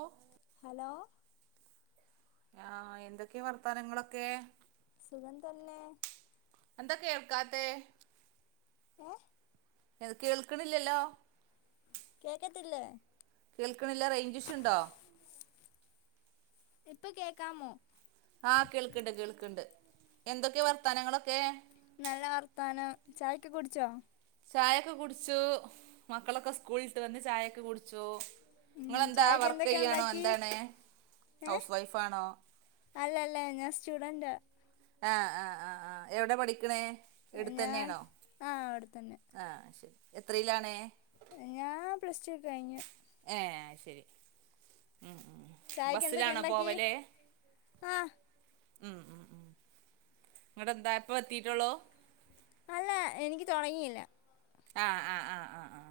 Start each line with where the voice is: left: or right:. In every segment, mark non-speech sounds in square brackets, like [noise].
right: ഓഹ്
left: hello
right: ആഹ് എന്തൊക്കെയ വർത്താനങ്ങളൊക്കെ
left: സുഖം തന്നെ
right: എന്താ കേൾക്കാത്ത
left: ഏഹ്
right: ത് കേൾക്കണില്ലല്ലോ
left: കേക്കത്തില്ലേ
right: കേൾക്കണില്ല റേഞ്ച് ഇഷ്യൂ ഉണ്ടോ
left: ഇപ്പ കേക്കാമോ
right: ആ കേൾക്കണ്ട് കേൾക്കണ്ട് എന്തൊക്കെയാ വർത്താനങ്ങളൊക്കെ
left: നല്ല വർത്താനം ചായൊക്കെ കുടിച്ചോ
right: ചായൊക്കെ കുടിച്ചു മക്കളൊക്കെ സ്കൂളിട്ടുവന്ന് ചായൊക്കെ കുടിച്ചു
left: ഉം
right: നിങ്ങളെന്താ
left: ചായക്ക്
right: വർക്ക്
left: എന്തൊക്കെ
right: ചെയ്യാണോ
left: ഉണ്ടാക്കി
right: എന്താണ് ഹൗസ് വൈഫാണോ
left: അല്ല അല്ല ഞാൻ സ്റ്റുഡന്റാ
right: ആ ആ ആ ആ എവിടാ പഠിക്കണേ ഇവിടെ
left: ഞാൻ
right: തന്നെയാണോ
left: ആ അവിടെ തന്നെ
right: ആ ശെരി എത്രയിലാണേ
left: ഞാൻ പ്ലസ്ടു കഴിഞ്ഞു
right: ഏ ശെരി ഉം ഉം
left: ചായക്ക് എന്തൊക്കെ
right: ബസ്സിലാണോ
left: ഉണ്ടാക്കി
right: പോവല്
left: ആ
right: ഉം ഉം ഉം ഇങ്ങട് എന്താ ഇപ്പ എത്തിട്ടൊള്ളു
left: അല്ല എനിക്ക് തൊടങ്ങിയില്ല
right: ആ ആ ആ ആ ആ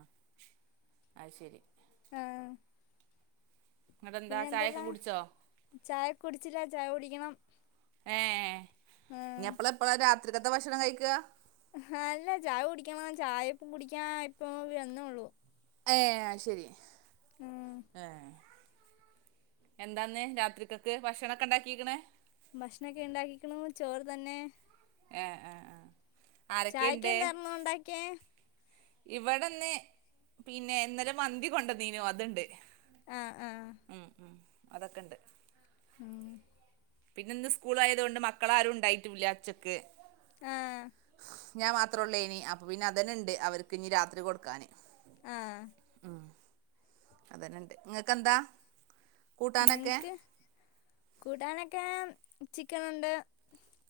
right: അയ്ശെരി
left: ആ
right: എന്നിട്ടെന്താ
left: പിന്നെ
right: ചായൊക്കെ
left: എന്തെല്ലാ
right: കുടിച്ചോ
left: ചായകുടിച്ചില്ല ചായകുടിക്കണം
right: ഏ ഇനിഎപ്പളാ എപ്പളാ രാത്രിക്കത്തെ ഭക്ഷണം കഴിക്കുക
left: ഹാ അല്ല ചായകുടിക്കാൻ പോവാൻ ചായപ്പ കുടിക്കാൻ ഇപ്പൊ വന്നെയൊള്ളൂ
right: ഏഹ് അയ്ശെരി
left: ഉം
right: ഏഹ് എന്താന്നേ രാത്രിക്കൊക്കെ ഭക്ഷണൊക്കെ ഒണ്ടാക്കിക്കണെ
left: ഭക്ഷണൊക്കെ ഒണ്ടാക്കിക്കണു ചോറുതന്നെ
right: ആ ആ ആ
left: ചായക്കെന്തായിരുന്നു ഒണ്ടാക്കിയേ
right: ഇവിടെന്ന് പിന്നെ ഇന്നലെമന്തി കൊണ്ടന്നീനു അതുണ്ട്
left: ആ ആ
right: അതെക്കെണ്ട്
left: ആ
right: പിന്നെ ഇന്ന് സ്കൂളായതുകൊണ്ട് മക്കളാരും ഉണ്ടായിട്ടൂല്ലാ ഉച്ചക്ക്
left: ആ
right: ഞാൻ മാത്രയൊള്ളേയിനി അപ്പൊ പിന്നെ അതന്നെണ്ട് അവർക്കിനി രാത്രികൊടുക്കാന്
left: ആ
right: ഉം അതന്നെണ്ട് നിങ്ങക്കെന്താ കൂട്ടാനൊക്കെ
left: ഞങ്ങ്ക്ക് കൂട്ടാനൊക്കെ ചിക്കനൊണ്ട്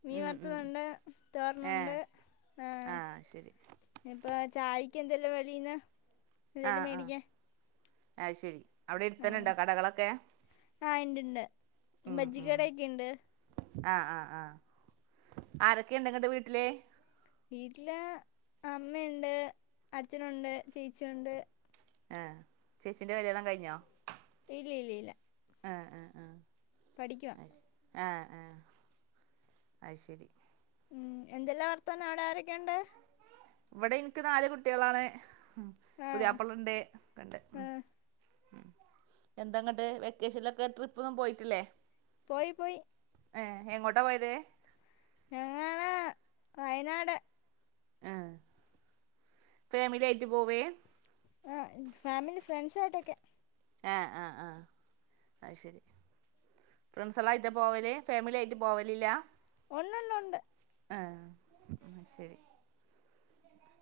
left: മീൻ
right: ഉം ഉം
left: വറുത്തതൊണ്ട്
right: ഏ
left: തോരനൊണ്ട്
right: ആഹ് ശരി
left: ഇപ്പോ ചായക്ക് എന്തെല്ലോ വെളീന്ന്
right: ആ ആ അയ്ശെരി.
left: ആ ആ ഇണ്ടിണ്ട് ബജിക്കടക്കെ ഇണ്ട്.
right: ആ ആ ആ ആരൊക്കെണ്ട് ഇങ്ങടെ വീട്ടില്
left: വീട്ടില് അമ്മയൊണ്ട് അച്ഛനൊണ്ട് ചേച്ചിയൊണ്ട്.
right: ആ ചേച്ചിന്റേ കല്യാണം കഴിഞ്ഞോ
left: ഇല്ല ഇല്ല ഇല്ല പഠിക്കുവാ
right: ആ ആ അയ്ശെരി
left: ഉം എന്തെല്ലാം വർത്താനാണ് ആരൊക്കെയൊണ്ട്
right: ഇവിടെ എനിക്ക് നാലുകുട്ടികളാണ്
left: ആ
right: പുതിയാപ്ളയൊണ്ട്.
left: ആ
right: എന്താങ്ങോട്ട് വെക്കേഷനിലൊക്കെ ട്രിപ്പൊന്നും പോയിട്ടില്ലേ
left: പോയി പോയി.
right: ഏ എങ്ങോട്ടാ പോയത്.
left: ഞങ്ങള് വയനാട്
right: ആ ഫാമിലിയായിട്ട് പോവേ
left: ആ ഫാമിലി ഫ്രണ്ട്സായിട്ടൊക്കെ
right: ആഹ് ആഹ് ആഹ് അഹ് ശരി. ഫ്രണ്ട്സുകള് ആയിട്ട പോവല് ഫാമിലി ആയിട്ട് പോവലില്ല
left: ഉണ്ട് ണ്ട് ഉണ്ട്-
right: എഹ് ആഹ് ശരി.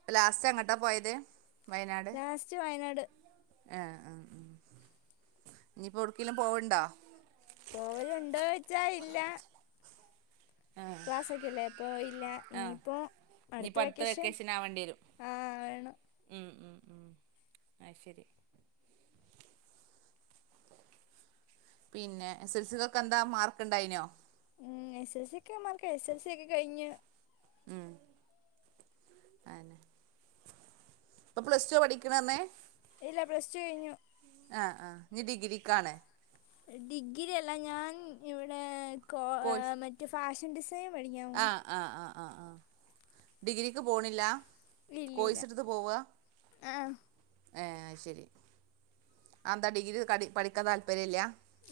right: പ ലാസ്റ്റ് എങ്ങട്ടാ പോയത് വയനാട്-
left: ലാസ്റ്റ് വയനാട്
right: എഹ് ഉം ഉം ഇനിയിപ്പോ എവിടേക്കെങ്കിലു പോവ്ണ്ടോ?
left: പോവലണ്ടോയ്ച്ച ഇല്ല.
right: ആഹ്
left: ക്ലാസ് ഒക്കെല്ലേ അപ്പോ ഇല്ല ഇനിയിപ്പോ അടുത്ത വെക്കേഷൻ.
right: ആവണ്ടെരു
left: ആഹ് വേണം
right: ഉം ഉം ഉം അയ്ശെരി. പിന്നെ എസ് എസ് ൽ സി ഒക്കെ എന്താ മാർക്ക് ഉണ്ടായിനോ?
left: ഉം എസ് എസ് സി ക്കെ മർക്ക എസ് എസ് സ ഒക്കെ കഴിഞ്ഞ്
right: ഉം അഎന്നെ ഇപ്പോ പ്ലസ് ടു പഠിക്കണർഞ്ഞെ
left: ഇല്ല പ്ലസ് ടു കഴിഞ്ഞു.
right: ആഹ് ആഹ് ഇനി ഡിഗ്രിക്കാണ്.
left: ഡിഗ്രി അല്ല ഞാൻ ഇവിടെ കോ
right: കോഴ്സ്
left: ഏഹ് മറ്റെ ഫാഷൻ ഡിസ് ദേ [unintelligible]
right: ആഹ് ആഹ് ആഹ് ആഹ് ഡിഗ്രിക്ക് പോണില്ല കോയ്സെടുത്ത് പോവ
left: ഏഹ്
right: ഏഹ് ശരി ആന്താ ഡിഗ്രി ക പഠിക്കാൻ താല്പര്യല്ല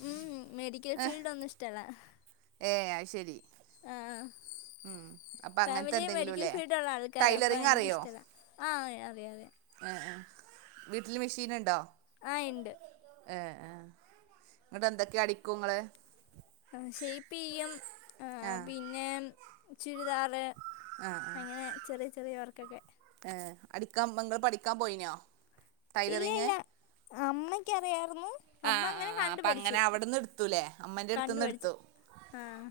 left: ഉം ഉം മെഡിക്കൽ ഫീൽഡ് ഒന്നും ഇഷ്ടല്ല.
right: ഏഹ് അയ്ശരി. ഉം. അപ്പം അങ്ങനത്തെ
left: ഫാമിലി മെഡിക്കൽ
right: എന്തെങ്കിലുംല്ലേ
left: ഫീൽഡ് ഉള്ള ആൾക്കാര അപ്പോ
right: ടൈലറിങ് അറിയോ
left: എനിക്കിഷ്ടല്ല ആഹ് അറിയ അറിയെ-
right: ഏഹ് ഏഹ് വീട്ടില് മെഷീന് ണ്ടോ?
left: ആഹ് ഇണ്ട്.
right: ഏഹ് എഹ് ഇങ്ങട്ട് എന്തൊക്കെ അടിക്കും ങ്ങള്
left: എഹ് ഷേപ്പ്യ്യും ആഹ് പിന്നെ ചുരിദാറ് അങ്ങനെ ചെറിയ ചെറിയ വർക്കൊക്കെ
right: ഏഹ് അടിക്കാൻ മ ങ്ങൾ പഠിക്കാൻ പോയിനോ?
left: ഇല്ല
right: ടൈലറിങ്
left: ഇല്ല അമ്മയ്ക്ക് അറിയായിരുന്നു. അപ്പോ
right: ആഹ്
left: അങ്ങനെ
right: ആഹ് ആഹ് അപ്പം
left: കണ്ടുപഠിച്ചു
right: അങ്ങനെ അവിടുന്ന് എടുത്തൂല്ലേ അമ്മേൻ്റെ അടുത്തുന്ന്
left: കണ്ടുപഠിച്ചു.
right: എടുത്തു
left: ആഹ്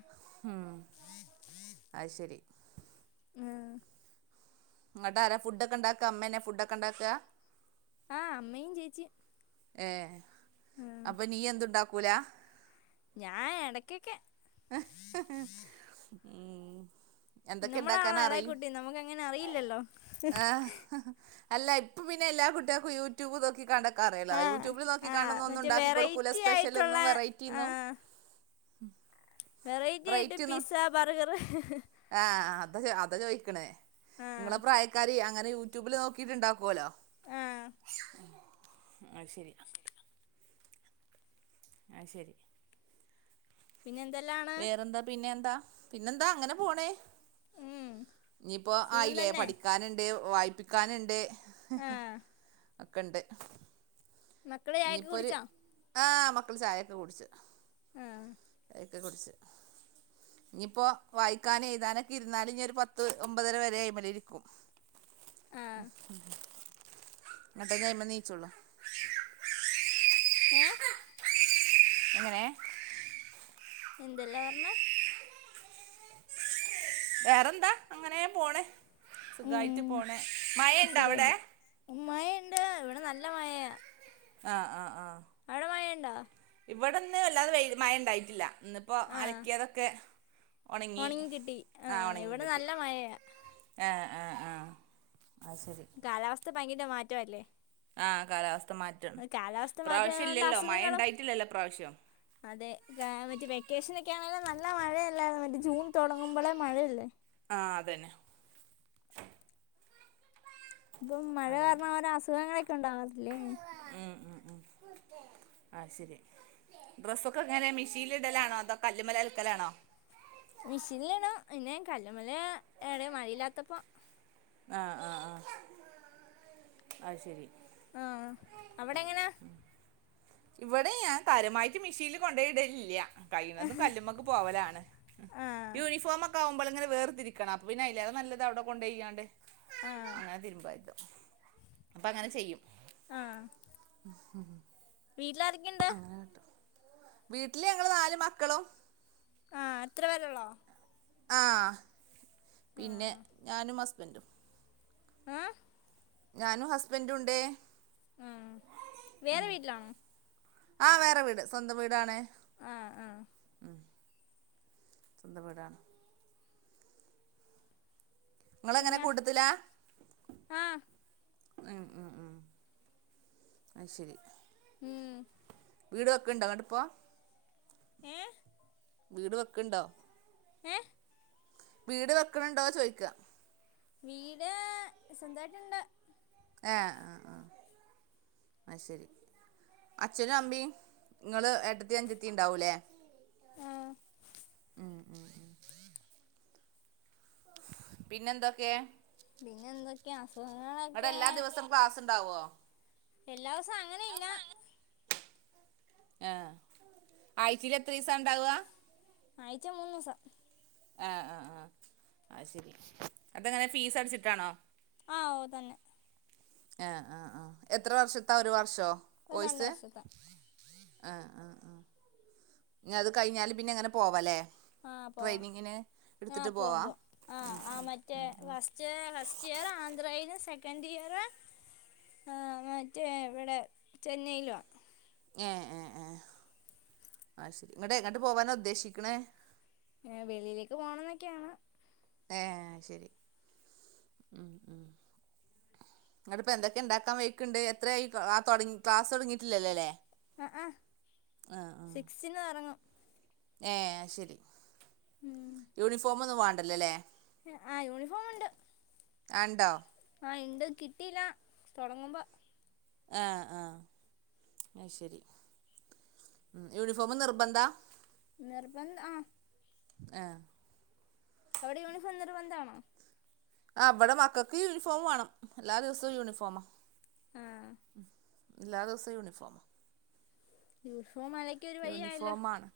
right: അഹ് ശരി
left: ഏഹ്
right: ങ്ങട്ടാര ഫുഡൊക്കെ ണ്ടാക്ക അമ്മെന്നെ ഫുഡൊക്കെണ്ടാക്ക
left: ആഹ് അമ്മയും ചേച്ചി
right: ഏഹ് അപ്പം നീ എന്തുണ്ടാക്കൂല
left: ഞാ എടക്കൊക്കെ
right: ഉം എന്തൊക്കെണ്ടാക്കാൻ
left: നമ്മളാണോ ഇളയ
right: അറിയും
left: കുട്ടി നമുക്കങ്ങനെ അറിയില്ലല്ലോ
right: ഏഹ് അല്ല ഇപ്പൊ പിന്നെ എല്ലാ കുട്ട്യേക്കും യൂട്യൂബ് നോക്കികാണ്ട് കറ്യല്ലോ
left: ആ
right: യൂട്യൂബിൽ
left: ആ
right: നോക്കിക്കാണ്ടൊന്നും
left: മറ്റേ
right: ഉണ്ടാക്കി കൊടുക്കൂല്ല
left: വെറൈറ്റി ആയിട്ടുള്ള
right: സ്പെഷ്യലൊന്നും
left: ആ
right: വെററ്റിന്നും
left: വെറൈറ്റി ആയിട്ട് പിസ്സ ബർഗർ
right: ആഹ് അഹ് അത അത ചോയ്ക്ക്ണേ നിങ്ങളെ
left: ആഹ്
right: പ്രായക്കാര് അങ്ങനെ യൂട്യൂബിൽ നോക്കിയിട്ട്ണ്ടാക്കോല്ലോ
left: ഏഹ്
right: അഹ് ശരി അഹ് ശരി
left: പിന്നെന്തെല്ലാ
right: വേറെന്താ പിന്നെന്താ പിന്നെന്താ അങ്ങനെ പോണേ
left: ഉം
right: ഇനിയിപ്പോ
left: സുഖം
right: ആയില്ലേ
left: തന്നെ
right: പഠിക്കാന്ണ്ട് വായിപ്പിക്കാനുണ്ട്
left: ആഹ്
right: ഒക്കണ്ട്
left: മക്കള് ചായൊക്കെ
right: ഇനിയിപ്പൊരു
left: കുടിച്ചോ
right: ആഹ് മക്കള് ചായൊക്കെ കുടിച്ചു
left: ആഹ്
right: ചായൊക്ക കുടിച്ചു ഇനിയിപ്പോ വായിക്കാനും എഴുതാനൊക്കെ ഇരുന്നാല് ഇനിപൊ ഒരു പത്ത് ഒമ്പതര വരെ അയ്മല് ഇരിക്കും
left: ആഹ്
right: ങ്ങട്ടേ അയ്മന്ന് നീച്ചൊളൂ
left: ഏഹ്
right: എങ്ങനെ
left: എന്തല്ലാ പറഞ്ഞെ
right: [inaudible] വേറെന്താ അങ്ങനെ പോണ് സുഖായിട്ട്
left: ഉം
right: പോണ് മഴ ഇണ്ടോ അവിടെ
left: മഴണ്ട് ഇവിടെ നല്ല മഴയ
right: ആഹ് ആഹ് ആഹ്
left: അടമയണ്ടോ
right: ഇവിടന്ന് വല്ലാതെ വ മഴ ഉണ്ടായിട്ടില്ല ഇന്നിപ്പോ
left: ആഹ്
right: അലക്കിയതൊക്കെ ഉണങ്ങി
left: ഒണങ്ങി കിട്ടി
right: ആ
left: ആഹ് ഇവിടെ
right: ഉണങ്ങിക്കിട്ട്
left: നല്ല മഴയാ
right: ആ ആ ആ ആയ് ശരി
left: കാലാവസ്ഥ ഭയങ്കര മാറ്റംല്ലേ
right: ആഹ് കാലാവസ്ഥ മാറ്റാണ്
left: കാലാവസ്ഥ
right: ഇപ്രാവശ്യം
left: മാറ്റമുണ്ട്
right: ഇല്ലല്ലോ മഴ
left: അസുഖങ്ങളും
right: ഉണ്ടായിട്ടില്ലല്ലോ പ്രാവശ്യം
left: അതെ മറ്റേ വെക്കേഷനൊക്കെ ആണേലും നല്ല മഴയല്ല മറ്റേ ജൂൺ തുടങ്ങുമ്പോളെ മഴയല്ലേ
right: ആഹ് അതന്നെ
left: ഇപ്പം മഴ
right: അതന്നെ
left: കാരണം അവര അസുഖങ്ങളൊക്കെ ഉണ്ടാവത്തില്ലേ
right: ഉം ഉം ഉം ആയ്ശരി ഡ്രസ്സൊക്കെ എങ്ങനെ മിഷീനില് ഇടലാണോ അതോ കല്ല്മ്മല് അലക്കലാണോ
left: മെഷീനില്ണോ പിന്നെ കല്ലുമല് ടെ മഴയില്ലാത്തപ്പോ
right: ആഹ് ആഹ് ആഹ് അത്ശെരി
left: ആഹ് അവിടെങ്ങനാ
right: ഇവിടെ ഞാൻ കാര്യമായിട്ട് മിഷീനില് കൊണ്ടോയിടലില്ല കഴുന്നതും കല്ലുമ്മക്കെ പോവലാണ്
left: ആ
right: യൂണിഫോമൊക്കെ ആവുമ്പ ഇങ്ങെ വേർതിരിക്കണം അപ്പോൾ പിന്നെ അല്ലാതെ നല്ലതാണ് അവിടെ കൊണ്ടണ്ട് ചെയ്യാണ്ട്
left: ആ
right: അങ്ങനെ തിരുമ്പായിരുന്നു അപ്പൊ അങ്ങനെ ചെയ്യും
left: ആഹ്
right: [inaudible]
left: വീട്ടിലാരെക്കെണ്ട്
right: അങ്ങനെ കേട്ടോ വീട്ടില് ഞങ്ങള്ൾ നാല് മക്കളും
left: ആ എത്ര വേരെള്ളോ
right: ആഹ്
left: ആ
right: പിന്നെ ഞാനും ഹസ്ബന്റും
left: ആഹ്
right: ഞാനും ഹസ്ബൻറ ഉണ്ട്േ
left: ഉം വേറെ വീട്ടിലാണോ
right: ആഹ് വേറെ വീട് സ്വന്തം വീടണ
left: ആഹ് ആഹ്
right: സ്വന്ത വീടാണ് നിങ്ങളങ്ങനെ
left: പിന്നെ
right: കൂട്ടത്തില
left: ആ
right: ഉം ഉം ഉം അ ശരി
left: ഉം
right: വീട് വെക്കെണ്ടോട്ട ഇപ്പോ
left: ഏഹ്
right: വീട് വെക്കണ്ടോ
left: ഏഹ്
right: വീട് വെക്കണണ്ടോ ചോയക്ക
left: വീട് സ്വന്തമായിട്ടുണ്ട്.
right: ആഹ ആഹ ആഹ ആ ശരി അച്ഛനും അമ്മിയും നിങ്ങൾ എട്ടത്തി അഞ്ചത്തി ഉണ്ടാവല്ലേ?
left: ആ
right: ഉം ഉം ഉം പിന്നെന്തൊക്കെ?
left: പിന്നെ എന്തൊക്കെയാ അസുഖങ്ങളൊക്കെ
right: പാസ് ഉണ്ടാവോ?
left: എല്ലാവസ അങ്ങനെയ ഇല്ല.
right: [unintelligible] ആ ആഴ്ചൽ എത്ര ദിവസ ഉണ്ടാവുക?
left: ആയ്ച്ച മൂന്നോസം
right: ആ ആ ആ ആ ശരി അതെങ്ങനെ ഫീസ് അടിച്ചിട്ടാണോ?
left: ആ ഓതന്നെ
right: ആഹ ആ ആ എത്ര വർഷത്താ ഒരു വർഷോ
left: ഒരു രണ്ട്
right: കോയ്സ്?
left: വർഷത്തെ
right: ആ ആ അത് കഴിഞ്ഞാല് പിന്നെ അങ്ങനെ പോവല്ലേ?
left: ആഹ് പോവാം ആഹ പോവാൻ പോവാ ആഹ് ആ മറ്റ ഫസ്റ്റ് ഫസ്റ്റ് ഇയർ ആന്ധ്ര അയിന സെക്കൻ് ഇയർ ആഹ മറ്റേ ഇവിടെ ചെന്നൈയില
right: ഏ ഏ ഏ ആ ശരി ഇങ്ങട്ട് എങ്ങോട്ട് പോവാനോ ഉദ്ദേശിക്കണേ?
left: ഏ വെളിയിലേക്ക് പോകണംന്നൊക്കെയാണ്
right: ഏ ശരി ഉം ഉ ങ്ങട്ട ഇപ്പപ്പോ എന്തൊക്കെ ഉണ്ടാക്കാൻ വഴക്കണ്ട് എത്രട ക്ലാസ് തുടങ്ങിട്ടില്ലല്ലോല്ലേ ആഹ ആഹ
left: മക്സിന ഇറങ്ങും
right: ഏർ ശരി
left: ഉം
right: യൂണിഫോമ ഒന്നും വേണ്ടല്ലോല്ലേ?
left: ആ യൂണിഫോം ണ്ട്.
right: ആണ്ടോ?
left: ആഹ എന്ത കിട്ടല്ലാം തുടങ്ങുമ്പോ
right: ആ ആ ആ ശരി യൂണിഫോം നിർബന്ധാ?
left: നിർബന്ധ ആ
right: ആഹ
left: അവിടെ യൂണിഫോം നിർബന്ധാണോ?
right: ആഹ് ഇവടെ മക്കക്ക് യൂണിഫോം വാണം എല്ലാ ദിവസവും യൂണിഫോമാ
left: ആഹ്
right: എല്ലാ ദിവസവും യൂണിഫോമ
left: യൂണിഫോമാലെ
right: യൂണിഫോമാണ്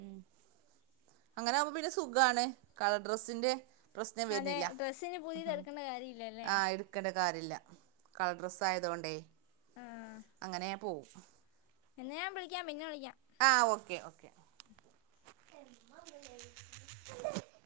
right: ഉം അങ്ങനാവുമ്പോ പിന്നെ സുഖാണ് കളർ ഡ്രെസ്സിന്റെ പ്രശ്നം
left: അതെ
right: വരിണില്ല
left: ഡ്രസ്സിന് പുതിയത് എടുക്കേണ്ട കാര്യമില്ലല്ലേ
right: ആഹ് എടു ക്കണ്ട കാര്യല്ല കളർ ഡ്രെസ്സായതോണ്ടേ
left: ആഹ്
right: അങ്ങനേ പോവും
left: എന്നാ ഞാൻ വിളിയ്ക്കാം പിന്നെ വിളിയ്ക്കാം.
right: ആഹ് ഓക്കെ ഓക്കെ